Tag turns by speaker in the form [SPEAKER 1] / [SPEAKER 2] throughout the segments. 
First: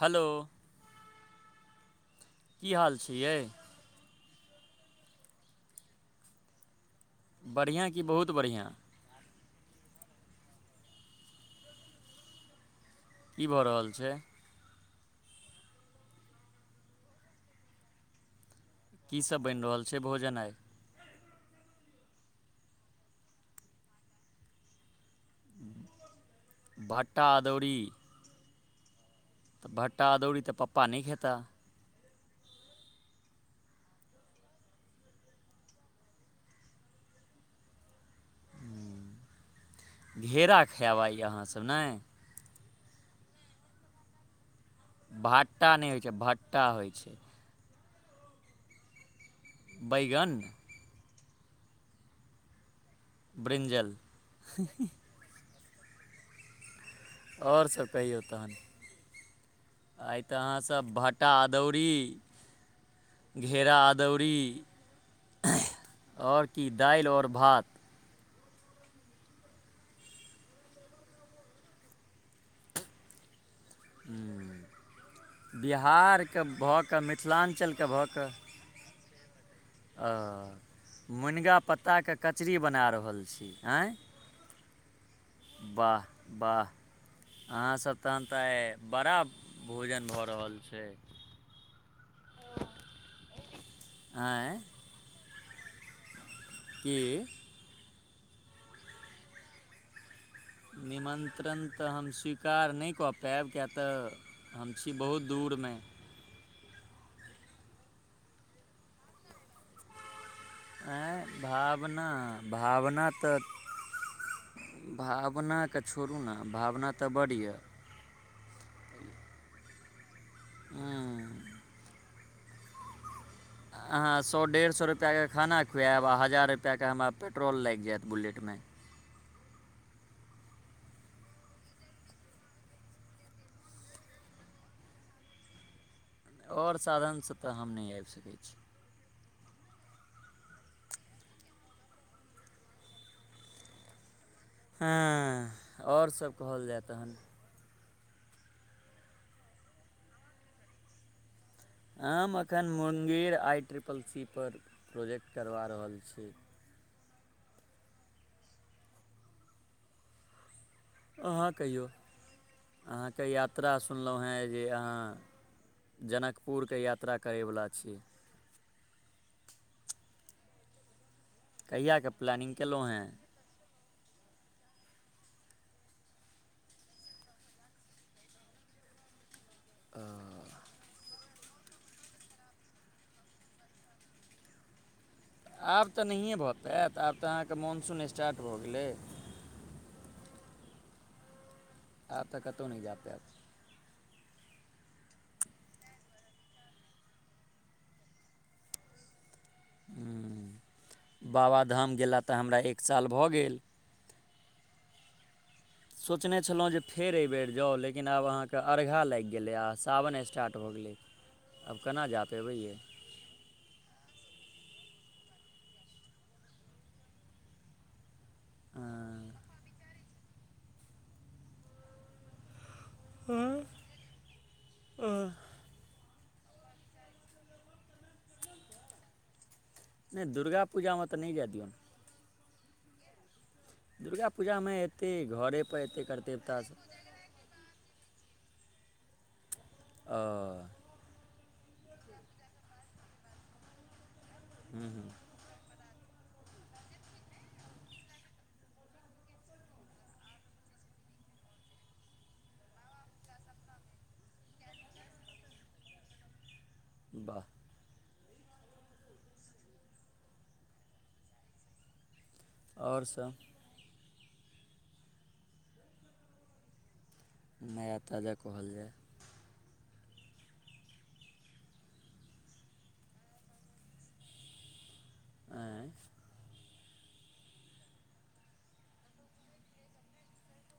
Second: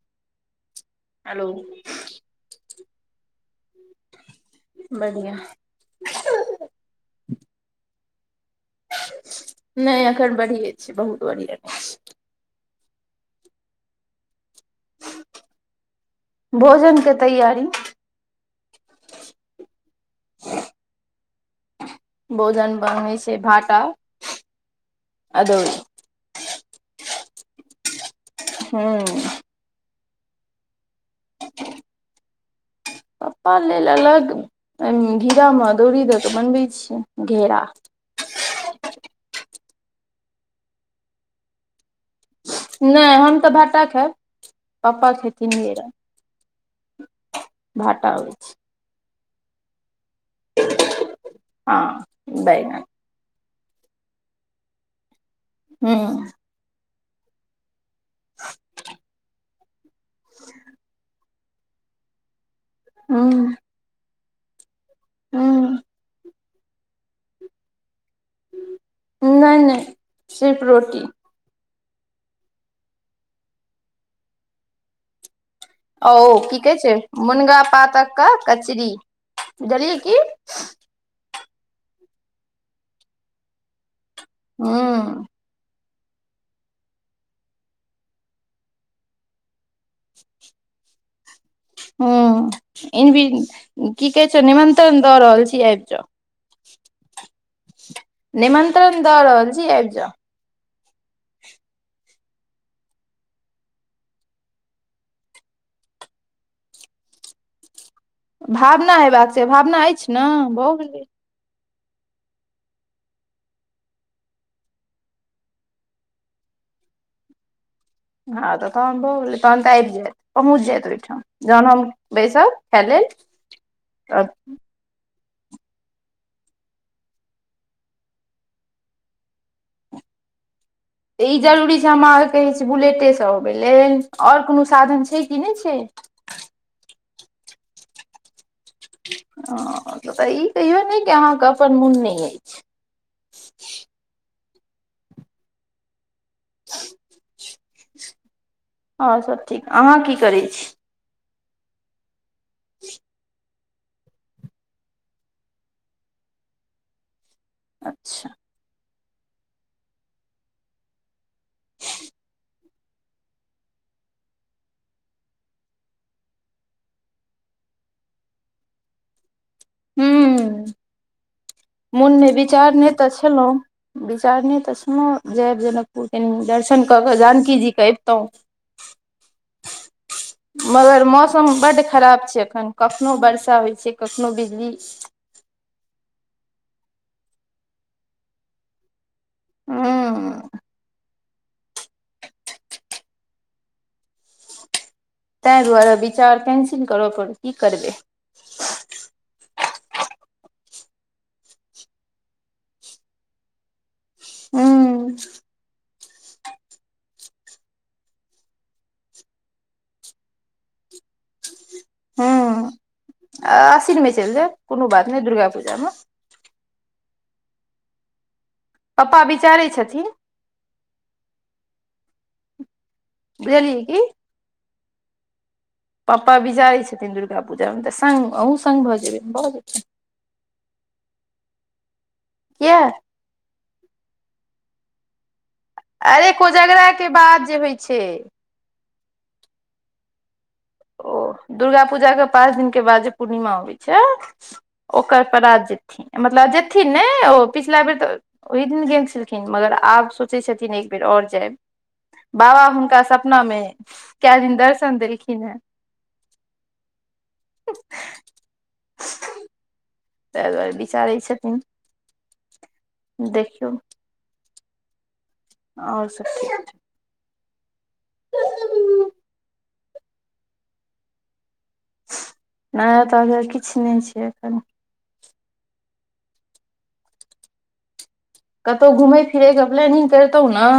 [SPEAKER 1] Hello
[SPEAKER 2] hello
[SPEAKER 1] की हाल छियै
[SPEAKER 2] बढ़िआ
[SPEAKER 1] बढ़िआँ कि बहुत बढ़िआँ
[SPEAKER 2] नहि एखन बढ़िए छै बहुत बढ़िआँ
[SPEAKER 1] क भऽ रहल छै
[SPEAKER 2] भोजनके तैयारी
[SPEAKER 1] की सब बनि रहल छै भोजन आइ
[SPEAKER 2] भोजन बनै छै भाटा अदौरी
[SPEAKER 1] भटा अदौरी
[SPEAKER 2] हूं
[SPEAKER 1] तऽ भट्टा दौरी तऽ पप्पा नहि खेताह
[SPEAKER 2] पप्पा लेल अलग घेरा मे अदौरी दऽ कऽ बनबैत छियै घेरा
[SPEAKER 1] ह घेरा खायब आय अहाँ सब ने
[SPEAKER 2] नहि हम तऽ भाटा खब
[SPEAKER 1] भट्टा नहि होइत छै भट्टा होइत छै
[SPEAKER 2] भाटा होइ छै
[SPEAKER 1] बैगन
[SPEAKER 2] हँ बाय
[SPEAKER 1] ब्रिंजल
[SPEAKER 2] हू
[SPEAKER 1] आओर सभ कहियो तहन आइ तऽ अहाँसभ भाटा अदौरी
[SPEAKER 2] ह
[SPEAKER 1] घेरा अदौरी।
[SPEAKER 2] ह्म
[SPEAKER 1] आओर की दालि और भात।
[SPEAKER 2] नहि नहि सिर्फ रोटी ओ
[SPEAKER 1] बिहार के
[SPEAKER 2] की कहै
[SPEAKER 1] भऽ
[SPEAKER 2] छै
[SPEAKER 1] कऽ
[SPEAKER 2] मुनगा
[SPEAKER 1] मिथिलांचल के भऽ
[SPEAKER 2] पातक
[SPEAKER 1] कऽ
[SPEAKER 2] कचरी बुझलियै की
[SPEAKER 1] ओ मुनगाक पत्ताक कचरी बना रहल छी, आँय।
[SPEAKER 2] हँ
[SPEAKER 1] वाह वाह अहाँसभके तऽ आइ बड़ा भोजन भऽ रहल छै।
[SPEAKER 2] हँ, की कहै छ?
[SPEAKER 1] आँय
[SPEAKER 2] निमंत्रण दऽ रहल छी, आबि जो।
[SPEAKER 1] के
[SPEAKER 2] निमंत्रण दऽ रहल छी, आबि जाउ।
[SPEAKER 1] निमन्त्रण तऽ हम स्वीकार नहि कऽ पायब, किएक तऽ हम छी बहुत दूरमे।
[SPEAKER 2] भावना होबाक छै, भावना अछि ने। भऽ गेलै
[SPEAKER 1] आँय, भावना भावना तऽ। भावना केँ छोड़ू ने, भावना तऽ बड्ड अछि।
[SPEAKER 2] हँ तऽ तहन भऽ गेलै, तहन तऽ आबि जायत, पहुँच जायत ओहिठाम जहन हम। बैसत, खा लेत।
[SPEAKER 1] हँ, सए डेढ़ सए रुपैआ। रुपैआके खाना खुआएब आ हजार रुपैआके हमरा पेट्रोल लागि जायत बुलेटमे।
[SPEAKER 2] तऽ ई जरूरी छै? हमरा अहाँकेँ कहै छी बुलेटेसँ अबै लेल, आओर कोनो साधन छै कि नहि छै?
[SPEAKER 1] आओर साधनसँ तऽ हम नहि आबि सकै छी।
[SPEAKER 2] हँ, तऽ ई कहियौ नहि जे अहाँके अपन मोन नहि अछि।
[SPEAKER 1] हँ, आओर सभ कहल जाय तऽ हँ।
[SPEAKER 2] ओर सभ ठीक, अहाँ की करै छी?
[SPEAKER 1] हम एखन मुंगेर आइ ट्रिपल सी पर प्रोजेक्ट करबा रहल छी।
[SPEAKER 2] अच्छा
[SPEAKER 1] अहाँ कहियौ, अहाँके यात्रा सुनलहुँ हेँ जे अहाँ जनकपुरके यात्रा करैवला छी।
[SPEAKER 2] हँ,
[SPEAKER 1] कहियाके
[SPEAKER 2] मनमे
[SPEAKER 1] प्लानिंग
[SPEAKER 2] विचार
[SPEAKER 1] केलहुँ हेँ
[SPEAKER 2] नहि छलहुँ। विचार ने तऽ ओहनो जायब, जनकपुर कनि दर्शन कऽ कऽ जानकी जीकेँ अबितहुँ।
[SPEAKER 1] [inaudible]
[SPEAKER 2] मगर मौसम बड्ड खराब छै। एखन कखनो वर्षा होइ छै, कखनो बिजली।
[SPEAKER 1] आब तऽ नहिए भऽ पाबै, आब तऽ अहाँकेँ मॉनसून स्टार्ट भऽ गेलै।
[SPEAKER 2] ह
[SPEAKER 1] आब तक कतहु नहि जा पेब
[SPEAKER 2] तेहि दुआरे विचार कैंसिल करऽ पड़त, की करबै।
[SPEAKER 1] बाबाधाम गेलासँ हमरा एक साल भऽ गेल।
[SPEAKER 2] हू
[SPEAKER 1] सोचने छलहुँ जे फेर एहिबेर जाउ, लेकिन आब अहाँकेँ अर्घा लागि गेलै आ सावन स्टार्ट भऽ गेलै। आब केना जा पयबैये।
[SPEAKER 2] आ अश्विनमे चलि जाउ, कोनो बात नहि, दुर्गा पूजामे। पप्पा
[SPEAKER 1] अँ,
[SPEAKER 2] विचारै छथिन। बुझलियै कि।
[SPEAKER 1] हू
[SPEAKER 2] पप्पा विचारैत छथिन, दुर्गा पूजामे तऽ सङ्ग अहूँ सङ्ग भऽ जेबै, भऽ जेतै।
[SPEAKER 1] नहि, दुर्गा पूजामे तऽ नहि जाय दियौन।
[SPEAKER 2] किया
[SPEAKER 1] दुर्गा पूजामे एतेक घरे
[SPEAKER 2] अरे, कोजगराके बाद जे होइ छै।
[SPEAKER 1] ओ
[SPEAKER 2] ओ दुर्गा पूजाके पाँच दिनक बाद जे पूर्णिमा होइ छै,
[SPEAKER 1] हूँ हूँ
[SPEAKER 2] ओकर परात जे। मतलब, जेथिन ने ओ, पिछिला बेर तऽ। ओहि दिन गेल छलखिन, मगर आब सोचैत छथिन एक बेर आओर जायब। बाबा हुनका सपना मे कोन दिन दर्शन देलखिन हे?
[SPEAKER 1] वाह
[SPEAKER 2] तेहि दुआरे विचारै छथिन।
[SPEAKER 1] आओर सभ।
[SPEAKER 2] देखियौ आओर सभ ठीक छै।
[SPEAKER 1] नया ताजा कहल जाय।
[SPEAKER 2] नया ताजा किछु नहि छै एखन।
[SPEAKER 1] आय
[SPEAKER 2] कतहु घुमै फिरैके प्लानिंग करतौ ने?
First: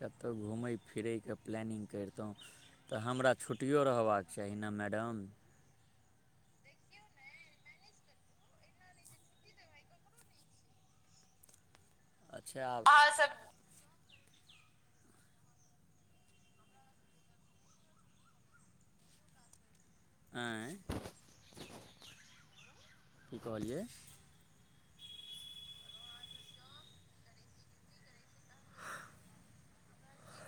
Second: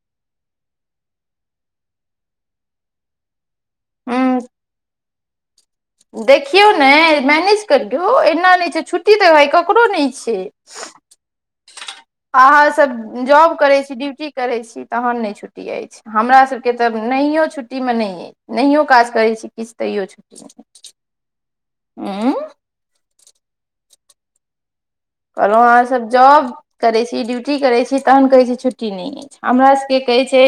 [SPEAKER 1] कतहु घुमय फिरयके प्लानिंग करितहुँ तऽ हमरा। छुट्टियो रहबाक
[SPEAKER 2] उं
[SPEAKER 1] चाही ने, मैडम।
[SPEAKER 2] देखियौ ने, मैनेज करियौ। एना नहि छै, छुट्टी तऽ भाय ककरो नहि छै।
[SPEAKER 1] अच्छा
[SPEAKER 2] अहाँ
[SPEAKER 1] आब
[SPEAKER 2] सभ जॉब करै छी, ड्यूटी। करै छी तऽ छुट्टी नहि छै, हमरा सबके तऽ नहियो छुट्टीमे नहि यै। नहियो काज करैत छी, किछु तैयो छुट्टी।
[SPEAKER 1] आँय की कहलियै?
[SPEAKER 2] कहलहुँ अहाँसभ जाॅब। करै छी ड्यूटी, करै छी, तखन कहै छी छुट्टी नहि अछि, हमरा सभके कहै छै।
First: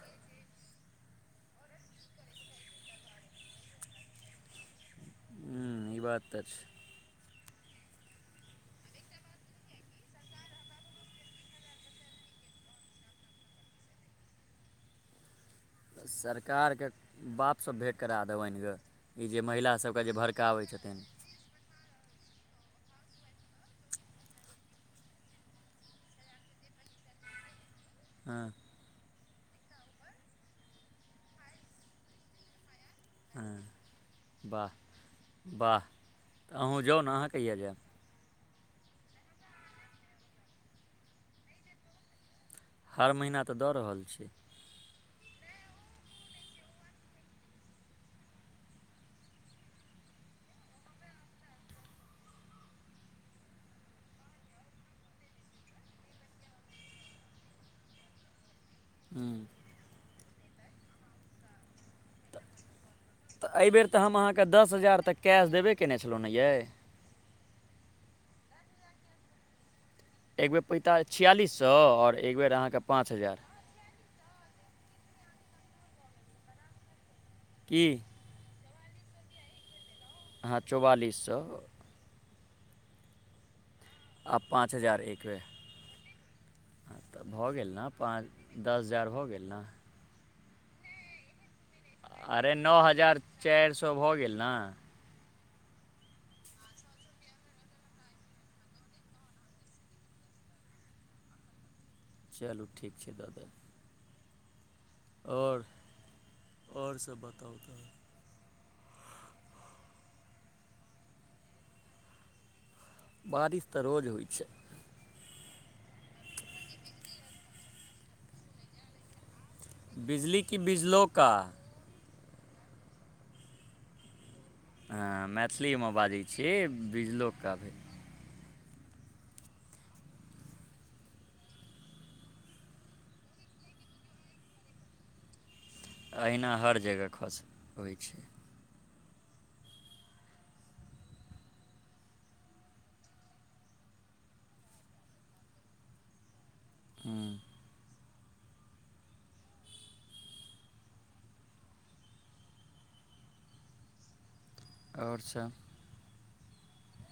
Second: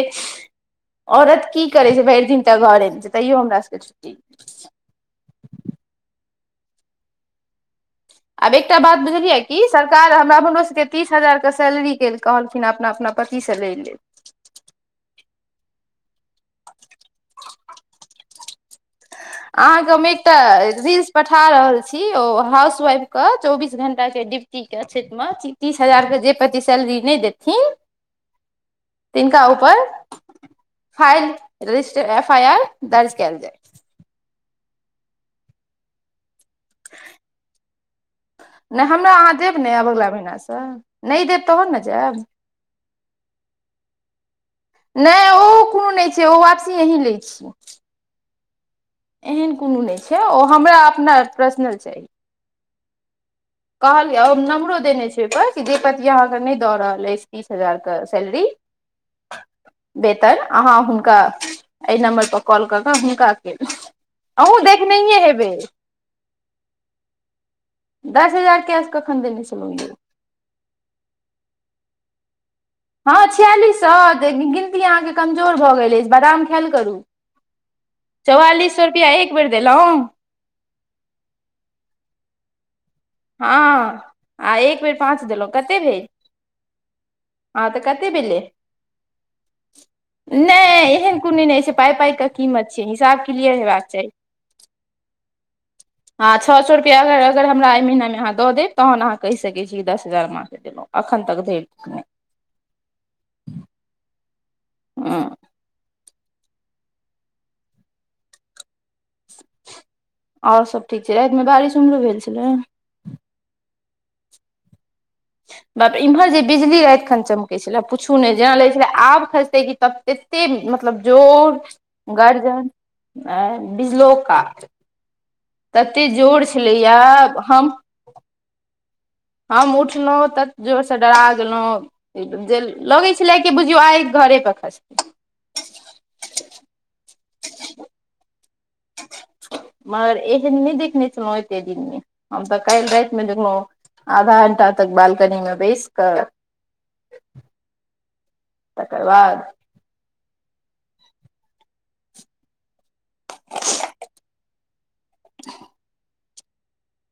[SPEAKER 2] औरत की करै छै भरि दिन तऽ घरे छै, तैयो हमरा सभके छुट्टी अछि।
[SPEAKER 1] ह्म ई बात तऽ छै।
[SPEAKER 2] आब एकटा बात बुझलियै की सरकार हमरा हमरो सभकेँ तीस हजारके सैलरी केल। कहलखिन, अपना अपना पतिसँ लै लेब।
[SPEAKER 1] सरकारके बापसँ भेँट करा देब, आनि यऽ। ई जे महिला
[SPEAKER 2] अहाँके
[SPEAKER 1] सभके
[SPEAKER 2] हम
[SPEAKER 1] जे
[SPEAKER 2] एकटा
[SPEAKER 1] भड़काबै छथिन।
[SPEAKER 2] रील्स पठा रहल छी, ओ हाउसवाइफके चौबीस घंटा के ड्यूटीके क्षेत्रमे छी। तीस हजारके जे प्रति सैलरी नहि देथिन।
[SPEAKER 1] हँ
[SPEAKER 2] तिनका ऊपर फाइल, रजिस्टर, एफआइआर।
[SPEAKER 1] हँ, वाह वाह! तऽ अहूँ जाउ ने, अहाँ कहिआ जायब?
[SPEAKER 2] नहि, हमरा अहाँ देब ने, आयब अगिला महिनासँ। नहि देब तऽ नहि जायब।
[SPEAKER 1] हर महीना तऽ दऽ रहल छी।
[SPEAKER 2] नहि, ओ कोनो नहि छै, ओ वापसी अहिँ लै छ। एहन कोनो नहि छै, ओ हमरा अपना पर्सनल छै। कहलियै, ओहि नम्बरो देने छै, ओहिपर कि देहपति अहाँकेँ नहि दऽ रहल अछि? तीस हजार क सैलरी
[SPEAKER 1] हू
[SPEAKER 2] बेहतर, अहाँ हुनका एहि नम्बर पर कॉल कऽ कऽ हुनका के
[SPEAKER 1] तऽ एहिबेर
[SPEAKER 2] अहूँ देखने हेबै।
[SPEAKER 1] केने छलहुँ हँ यै?
[SPEAKER 2] दस हजार कैश कखन देने छलहुँ यै?
[SPEAKER 1] एक बेर पाँच हजार चारि सए आओर एक बेर अहाँकेँ।
[SPEAKER 2] हँ, छियालीस सए तऽ गिनती अहाँके कमजोर भऽ गेल अछि, बादाम खायल करू।
[SPEAKER 1] की
[SPEAKER 2] चौआलीस सौ रुपैआ एक बेर देलहुँ
[SPEAKER 1] हाँ चौवालिस सौ
[SPEAKER 2] हँ आ एक बेर पाँच देलहुँ कतेक भेल
[SPEAKER 1] हँ तऽ भऽ
[SPEAKER 2] हँ
[SPEAKER 1] गेल
[SPEAKER 2] तऽ
[SPEAKER 1] ने
[SPEAKER 2] कते भेलै
[SPEAKER 1] पाँच दस हजार भऽ गेल ने
[SPEAKER 2] नहि एहन कोनो नहि छै पाइ पाइके
[SPEAKER 1] अरे
[SPEAKER 2] कीमत
[SPEAKER 1] नओ
[SPEAKER 2] छै
[SPEAKER 1] हजार
[SPEAKER 2] हिसाब किलियर
[SPEAKER 1] चारि
[SPEAKER 2] हेबाक
[SPEAKER 1] सए
[SPEAKER 2] चाही
[SPEAKER 1] भऽ गेल ने
[SPEAKER 2] हँ छओ सौ रुपआ अगर हमरा अइ महीना अहाँ दऽ देब तहन अहाँ कहि सकै छी दस हजार हम अहाँ के देलहुँ अखन तक धरि नहि
[SPEAKER 1] चलू ठीक छै दऽ देब
[SPEAKER 2] हँ
[SPEAKER 1] आओर आओर सभ बताउ तऽ
[SPEAKER 2] आओर सब ठीक छै रातिमे बारिश उम्हरो भेल छलै
[SPEAKER 1] बारिश तऽ रोज होइ छै
[SPEAKER 2] बापरे इम्हर जे बिजली राति खन चमकै छलै पूछू नहि जेना लगै छलै आब खसतै कि तब
[SPEAKER 1] बिजली
[SPEAKER 2] एते
[SPEAKER 1] की
[SPEAKER 2] मतलब
[SPEAKER 1] बिजलौका
[SPEAKER 2] जोर गर्जन बिजलोका
[SPEAKER 1] हँ मैथिलीमे
[SPEAKER 2] तते
[SPEAKER 1] बाजै
[SPEAKER 2] जोर
[SPEAKER 1] छियै
[SPEAKER 2] छलैया
[SPEAKER 1] बिजलोका
[SPEAKER 2] हम
[SPEAKER 1] भी
[SPEAKER 2] हम उठलहुँ तत जोरसँ डरा गेलहुँ जे लगै छलैये कि बुझियौ आइ घरे पर खसतै
[SPEAKER 1] अहिना हर जगह खसैत होइ छै
[SPEAKER 2] मगर एहन नहि देखने छलै ऐते दिनमे हम तऽ काल्हि राति मे देखलहुँ आधा घंटा तक बालकनी मे बैसि कऽ
[SPEAKER 1] हूंम्म
[SPEAKER 2] तकर बाद
[SPEAKER 1] आओर सब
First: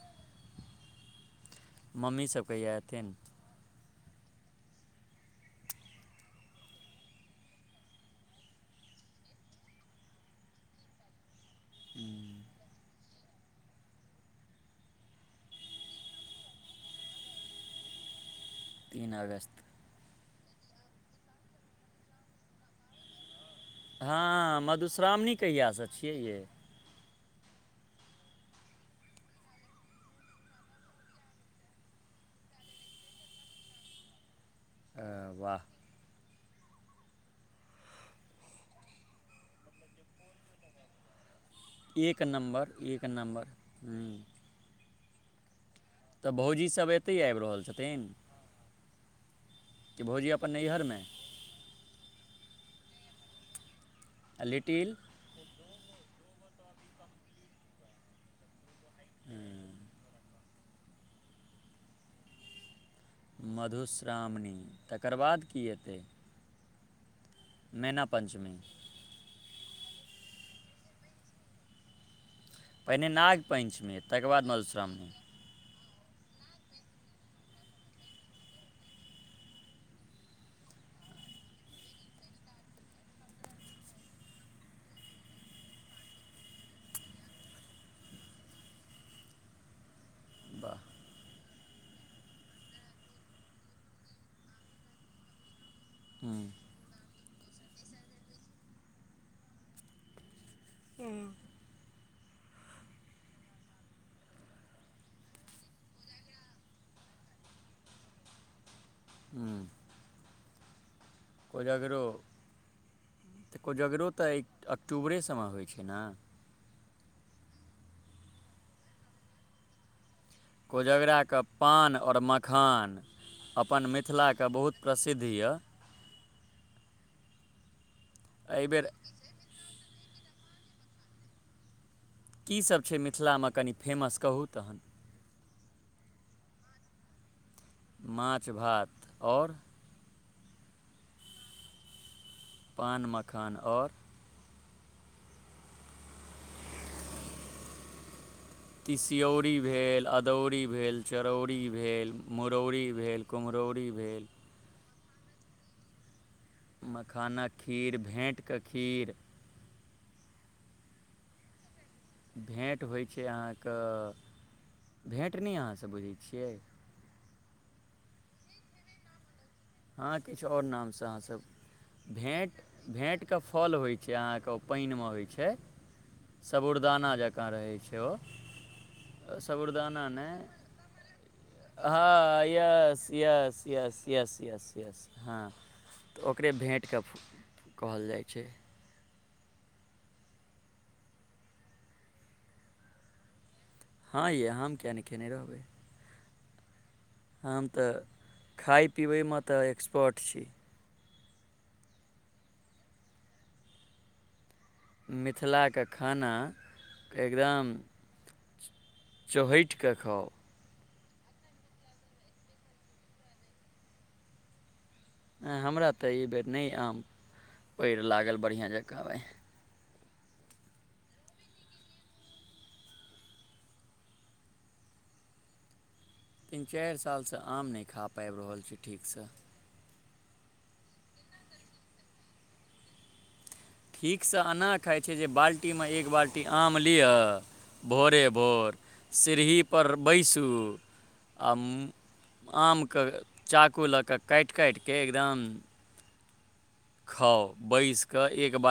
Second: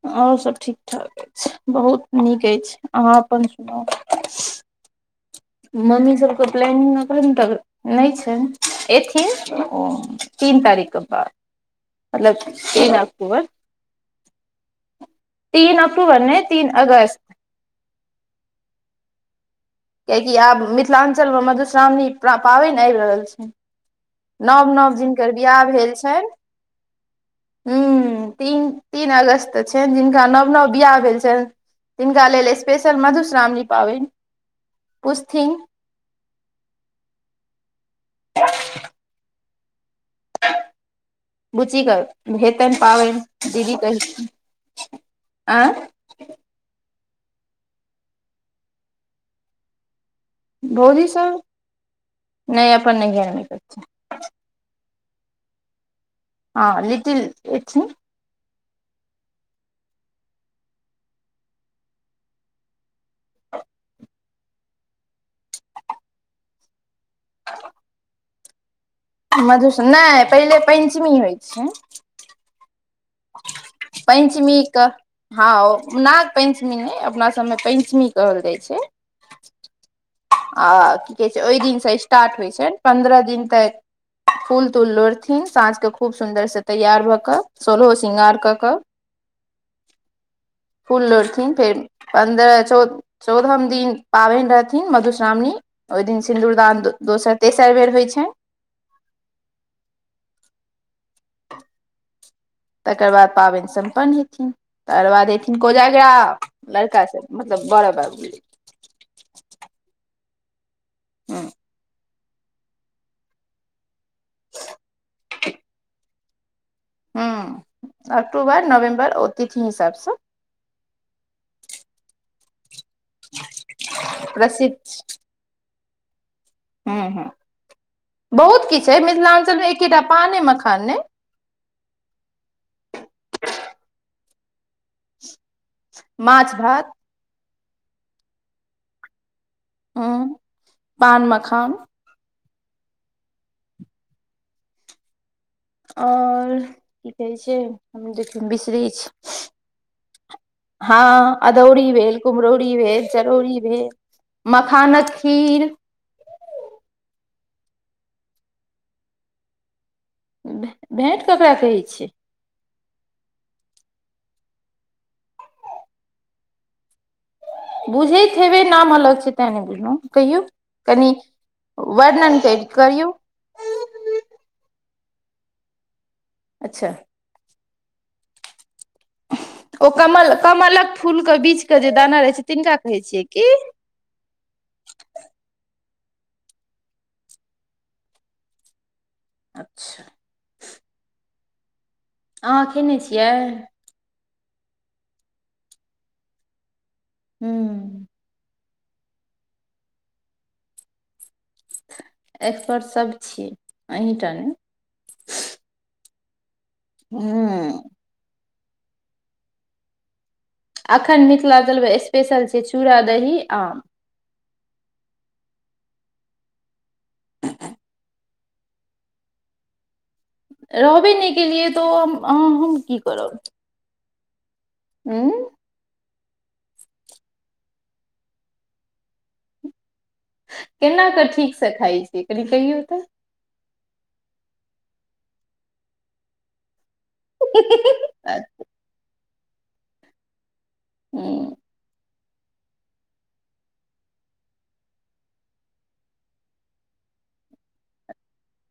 [SPEAKER 2] आओर सब ठीक ठाक अछि बहुत
[SPEAKER 1] मम्मी
[SPEAKER 2] नीक
[SPEAKER 1] सब
[SPEAKER 2] अछि
[SPEAKER 1] कहिया एथिन
[SPEAKER 2] अहाँ अपन मम्मी सबके प्लनिंग तक नहि छै एथिन ओ तीन तारीखके बाद मतलब तीन अक्टूबर तीन अक्टूबर नहि तीन अगस्त
[SPEAKER 1] तीन अगस्त
[SPEAKER 2] कियकि आब मिथिलाञ्चल मे मधुश्रावणी पाबनि आबि रहल छै
[SPEAKER 1] हँ
[SPEAKER 2] नव नव
[SPEAKER 1] मधुश्रावणी
[SPEAKER 2] जिनकर बिवाह
[SPEAKER 1] कहियासँ
[SPEAKER 2] भेल
[SPEAKER 1] छियै
[SPEAKER 2] छैन
[SPEAKER 1] ये
[SPEAKER 2] ह्म तीन तीन अगस्त त छनि जिनका नव नव बिवाह भेल छनि तिनका लेल स्पेशल मधुश्रावणी पाबनि
[SPEAKER 1] अ,
[SPEAKER 2] पुछथिन
[SPEAKER 1] वाह
[SPEAKER 2] बुचीे
[SPEAKER 1] एक
[SPEAKER 2] कऽ
[SPEAKER 1] नम्बर
[SPEAKER 2] हेतन
[SPEAKER 1] एक नम्बर
[SPEAKER 2] पाबनि दीदी
[SPEAKER 1] हूँ
[SPEAKER 2] कहैत आँय
[SPEAKER 1] तब भउजी सब ऐतै आइब रहल छथिन कि भउजी अप
[SPEAKER 2] भउजी सब नहि अपन नहियर मे गेल छै
[SPEAKER 1] आ लिटिल
[SPEAKER 2] हँ लिटिल एथिन
[SPEAKER 1] हूंम्म मधुश्रावणी तकर बाद की एतै मैना पञ्चमी
[SPEAKER 2] मधुश्र नहि पहिले पञ्चमी होइत छै
[SPEAKER 1] पहिने नागपञ्चमी तकर बाद
[SPEAKER 2] पञ्चमी के
[SPEAKER 1] मधुश्रावणी
[SPEAKER 2] हँ ओ नाग पञ्चमी नहि अपना सभमे पञ्चमी कहल जाइत छै आ की कहै छै ओहि दिनसँ स्टार्ट होइ छनि पन्द्रह दिन तक फूल तूल लोढ़थिन साँझ के खूब सुन्दर से तैयार भऽ कऽ सोलहो श्रृंगार कऽ कऽ
[SPEAKER 1] वाह
[SPEAKER 2] फुल लोढ़थिन फेर पन्द्रह चौ चौदहम दिन पाबनि रहथिन मधुश्रावणी ओहि दिन
[SPEAKER 1] हूँ
[SPEAKER 2] सिन्दूरदान दोसर तेसर बेर होइत छै
[SPEAKER 1] हुँ
[SPEAKER 2] तकर बाद पाबनि सम्पन्न हेथिन तकर बाद एयथिन कोजागरा लड़का सब मतलब बड़ बाबू
[SPEAKER 1] हूँ
[SPEAKER 2] ह
[SPEAKER 1] कोजगरो तऽ कोजगरो तऽ अक्टूबरे सभमे होइ छै ने
[SPEAKER 2] हँ अक्टोबर नवेम्बर ओ तथि हिसाबसँ
[SPEAKER 1] कोजग्रा के पान और मखान अपन मिथिलाके बहुत प्रसिद्ध यए
[SPEAKER 2] हूँ हूँ बहुत
[SPEAKER 1] एहिबेर
[SPEAKER 2] किछु अइ मिथिलाञ्चलमे एकेटा पान अइ मखान नहि
[SPEAKER 1] की सब छै मिथिलामे कनि फेमस कहू तहन
[SPEAKER 2] मान्छ भात
[SPEAKER 1] माछ भात और
[SPEAKER 2] हुँ पान मखान
[SPEAKER 1] पान मखान ओर
[SPEAKER 2] आओर की कहै छै हम देख बिसरी छी
[SPEAKER 1] तिसियौरी भेल अदौरी
[SPEAKER 2] हँ
[SPEAKER 1] भेल चरौरी
[SPEAKER 2] अदौरी भेल कुम्हरौरी
[SPEAKER 1] मुरौरी
[SPEAKER 2] भेल चरौरी भेल
[SPEAKER 1] कुम्हरौरी
[SPEAKER 2] मखानक खीर
[SPEAKER 1] मखानक खीर भेँटके खीर
[SPEAKER 2] भेँट ककरा कहै छै
[SPEAKER 1] भेँट होइ छै अहाँके भेँट नहि अहाँसँ बुझैत छियै
[SPEAKER 2] बुझे हबै नाम अलग छै त नहि ब
[SPEAKER 1] हँ
[SPEAKER 2] कहियौ
[SPEAKER 1] किछु आओर नामसँ
[SPEAKER 2] कनि
[SPEAKER 1] अहाँसब
[SPEAKER 2] वर्णन करियौ
[SPEAKER 1] आई के फल होछइ
[SPEAKER 2] अच्छा
[SPEAKER 1] सबुरदाना जंका का रहै छै ओ
[SPEAKER 2] ओ
[SPEAKER 1] साबुरदाना ने
[SPEAKER 2] कमल कमलक फूल के बीच के जे
[SPEAKER 1] हँ
[SPEAKER 2] दाना रहै छै तिनका कहै
[SPEAKER 1] यस
[SPEAKER 2] छियै की
[SPEAKER 1] yes yes yes yes yes हँ तऽ ओकरे भेँटके कहल जाइ छै
[SPEAKER 2] अच्छा अहाँ खेने छियै
[SPEAKER 1] हँ य हम किए नहि खेने रहबै हम तऽ
[SPEAKER 2] हूँ
[SPEAKER 1] खााय पिबैमे तऽ एक्सपर्ट छी
[SPEAKER 2] एक्सपर्ट सब छियै अहीं टा ने
[SPEAKER 1] मिथिलाके खाना एकदम
[SPEAKER 2] हूँ
[SPEAKER 1] चहटिकऽ खाउ
[SPEAKER 2] अखन मिथिलाञ्चलमे स्पेशल छै चूड़ा दही आम
[SPEAKER 1] आ हमरा तऽ एहि बेर नहि आम पएर लागल बढ़िआँ जँकाँ अइ
[SPEAKER 2] रहबे नहि केलियै तऽ हम अ हम की करब उू
[SPEAKER 1] तीन चारि सालसँ आम नहि खा पाबि रहल छै ठीकसँ
[SPEAKER 2] केना कऽ ठीकसँ खाइ छियै कनि कहियौ तऽ
[SPEAKER 1] ठीक से एना खाय छै जे बाल्टी मे एक बाल्टी आम लियअ भोरे भोर सीरहीपर बैसू
[SPEAKER 2] हूँ
[SPEAKER 1] हम आमके चाकू लऽ कऽ काट काट कऽ एकदम खाउ बैस कऽ एक बाल्टी